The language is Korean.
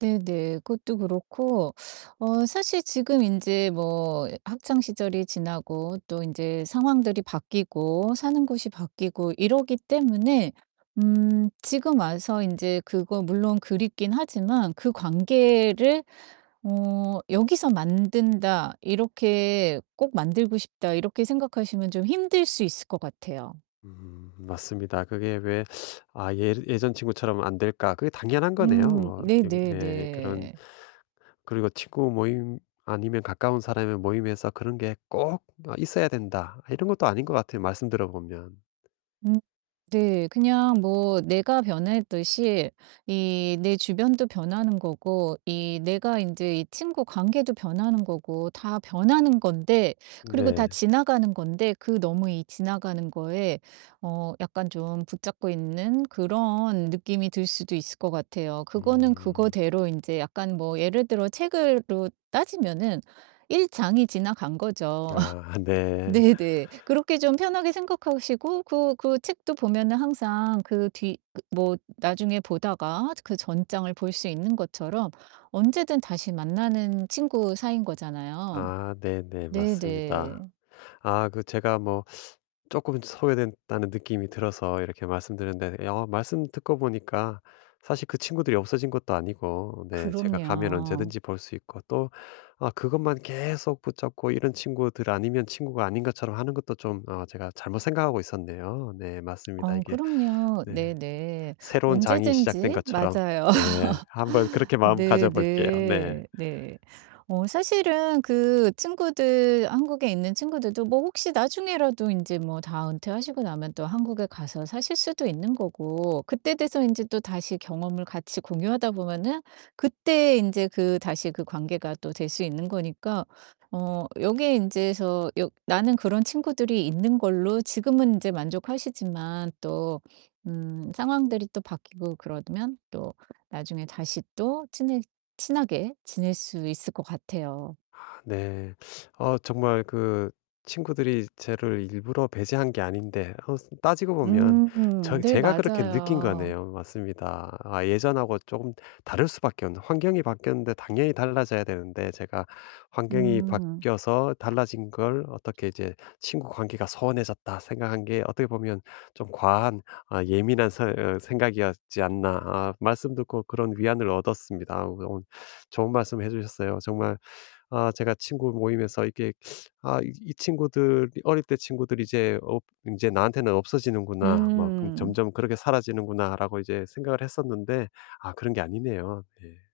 네네, 그것도 그렇고 어 사실 지금 인제 뭐 학창 시절이 지나고 또 인제 상황들이 바뀌고 사는 곳이 바뀌고 이러기 때문에 음 지금 와서 인제 그거 물론 그립기는 하지만 그 관계를 어 '여기서 만든다.' 이렇게 '꼭 만들고 싶다.' 이렇게 생각하시면 좀 힘들 수 있을 것 같아요. 음 맞습니다. 그게 왜 '아 예 예전 친구처럼 안 될까?' 그게 당연한 거네요. 음, 뭐 이거 네 그런 네네네. 그리고 '친구 모임 아니면 가까운 사람의 모임에서 그런 게 꼭 어 있어야 된다.' 이런 것도 아닌 것 같아요 말씀 들어보면. 음 네. 그냥 뭐 내가 변했듯이 이 내 주변도 변하는 거고 이 내가 인제 이 친구 관계도 변하는 거고 다 변하는 건데 그리고 다 네. 지나가는 건데 그 너무 이 지나가는 거에 어 약간 좀 붙잡고 있는 그런 느낌이 들 수도 있을 것 같아요. 그거는 음. 그거대로 인제 약간 뭐 예를 들어 책으로 따지면은 1 장이 지나간 거죠. 아, 네. 네네. 그렇게 좀 편하게 생각하시고 그 그 책도 보면은 항상 그 뒤 그 뭐 나중에 보다가 그 전장을 볼 수 있는 것처럼 언제든 다시 만나는 친구 사이인 거잖아요. 아 네네 네 맞습니다. 네. 아 그 제가 뭐 쪼끔 소외된다는 느낌이 들어서 이렇게 말씀드렸는데 어 말씀 듣고 보니까 사실 그 친구들이 없어진 것도 아니고 네 제가 가면 그럼요. 언제든지 볼 수 있고 또 아 그것만 계속 붙잡고 이런 친구들 아니면 친구가 아닌 것처럼 하는 것도 좀 어 제가 잘못 생각하고 있었네요. 네 맞습니다. 어 이게 그럼요. 네. 네네. 새로운 장이 시작된 언제든지 것처럼 맞아요. 네 한번 그렇게 마음 가져 볼게요. 네. 네네. 네. 어 사실은 그 친구들 한국에 있는 친구들도 뭐 혹시 나중에라도 인제 뭐 다 은퇴하시고 나면 또 한국에 가서 사실 수도 있는 거고 그때 돼서 인제 또다시 경험을 같이 공유하다 보면은 그때 인제 그 다시 인제 그 관계가 또 될 수 있는 거니까 어 여기에 인제서 여 나는 그런 친구들이 있는 걸로 지금은 인제 만족하시지만 또 음 상황들이 또 바뀌고 그러면 또 나중에 다시 또 친해 친하게 지낼 수 있을 것 같아요. 아 네. 어 정말 그 친구들이 저를 일부러 배제한 게 아닌데 어 따지고 보면 저 음. 네 제가 그렇게 느낀 맞아요. 거네요. 맞습니다. 아 예전하고 쪼금 다를 수 밖에 없는 환경이 바뀌었는데 당연히 달라져야 되는데 제가 환경이 음. 바뀌어서 달라진 걸 어떻게 이제 '친구관계가 소원해졌다.' 생각한 게 어떻게 보면 '좀 과한 아 예민한 서 어 생각이었지 않나.' 아 말씀 듣고 그런 위안을 얻었습니다. 어 그 오늘 좋은 말씀 해 주셨어요. 정말 아 제가 친구 모임에서 이게 '아 이 친구들 어릴 때 친구들이 이제 없 이제 나한테는 없어지는구나. 뭐 그 음. 점점 그렇게 사라지는구나.'라고 이제 생각을 했었는데 아 그런 게 아니네요. 네.